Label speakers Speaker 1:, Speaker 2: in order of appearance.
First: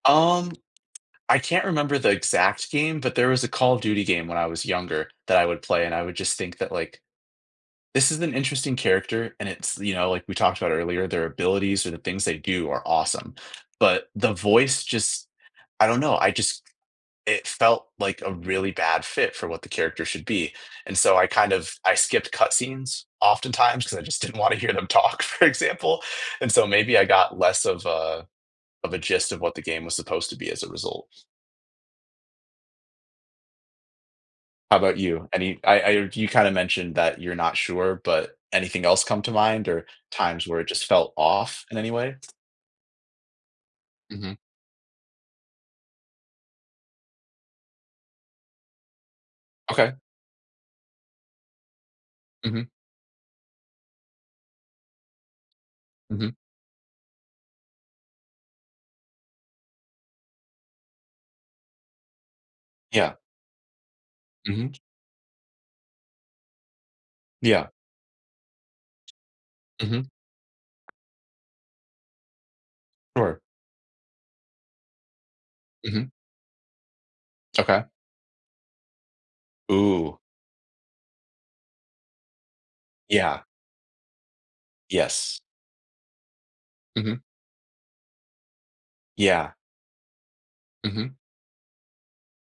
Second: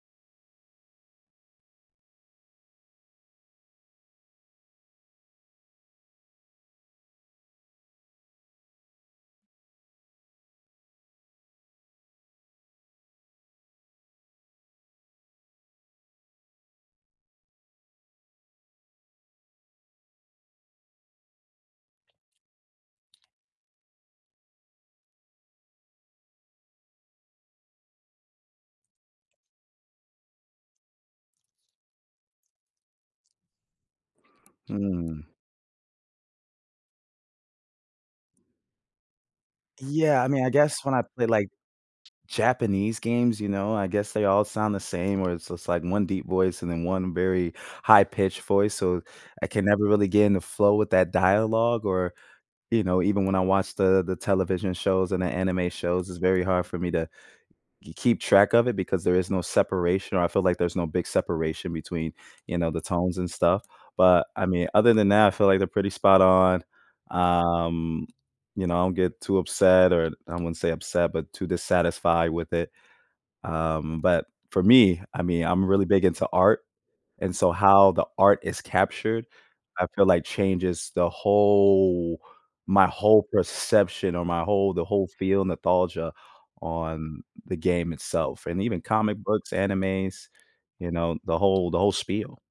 Speaker 1: Um, I can't remember the exact game, but there was a Call of Duty game when I was younger that I would play, and I would just think that, like, this is an interesting character, and it's you know, like we talked about earlier, their abilities or the things they do are awesome, but the voice just I don't know, I just it felt like a really bad fit for what the character should be, and so I kind of I skipped cut scenes, often times, ‘cause I just didn't wanna hear them talk, for example, and so maybe I got less of a of a gist of what the game was supposed to be as a result. How 'bout
Speaker 2: Mm.
Speaker 1: you? Any I I heard you kinda mentioned that you're not sure, but anything else come to mind, or
Speaker 2: Yeah, I mean,
Speaker 1: times
Speaker 2: I
Speaker 1: where it
Speaker 2: guess
Speaker 1: just
Speaker 2: when I
Speaker 1: felt
Speaker 2: play, like,
Speaker 1: off in any way?
Speaker 2: Japanese games, you know, I guess they
Speaker 1: Mhm.
Speaker 2: all sound the same, where it's just, like, one deep voice and then one very high-pitched voice, so I can never
Speaker 1: Okay.
Speaker 2: really get in the flow with that dialogue, or,
Speaker 1: Mhm.
Speaker 2: you know, even when I watch the the television shows and the anime shows, it's
Speaker 1: Mhm.
Speaker 2: very hard for me to k keep track of it, because there is no separation, or I feel like there's no big separation between, you know, the
Speaker 1: Yeah.
Speaker 2: tones and stuff, but, I mean,
Speaker 1: Mhm.
Speaker 2: other than that, I feel like they're pretty spot on.
Speaker 1: Yeah.
Speaker 2: Um, you know, I don't get too upset,
Speaker 1: Mhm.
Speaker 2: or I wouldn't say upset, but too dissatisfied with it.
Speaker 1: Sure.
Speaker 2: Um, but, for me, I mean, I'm really big
Speaker 1: Mhm.
Speaker 2: into art, and so
Speaker 1: Okay.
Speaker 2: how the art is captured, I feel
Speaker 1: Ooh.
Speaker 2: like changes the whole my whole
Speaker 1: Yeah.
Speaker 2: perception, or my whole the whole
Speaker 1: Yes.
Speaker 2: feel nostalgia on
Speaker 1: Mhm.
Speaker 2: the game itself, and even comic books,
Speaker 1: Yeah.
Speaker 2: animes, you
Speaker 1: Mhm.
Speaker 2: know, the whole the whole spiel.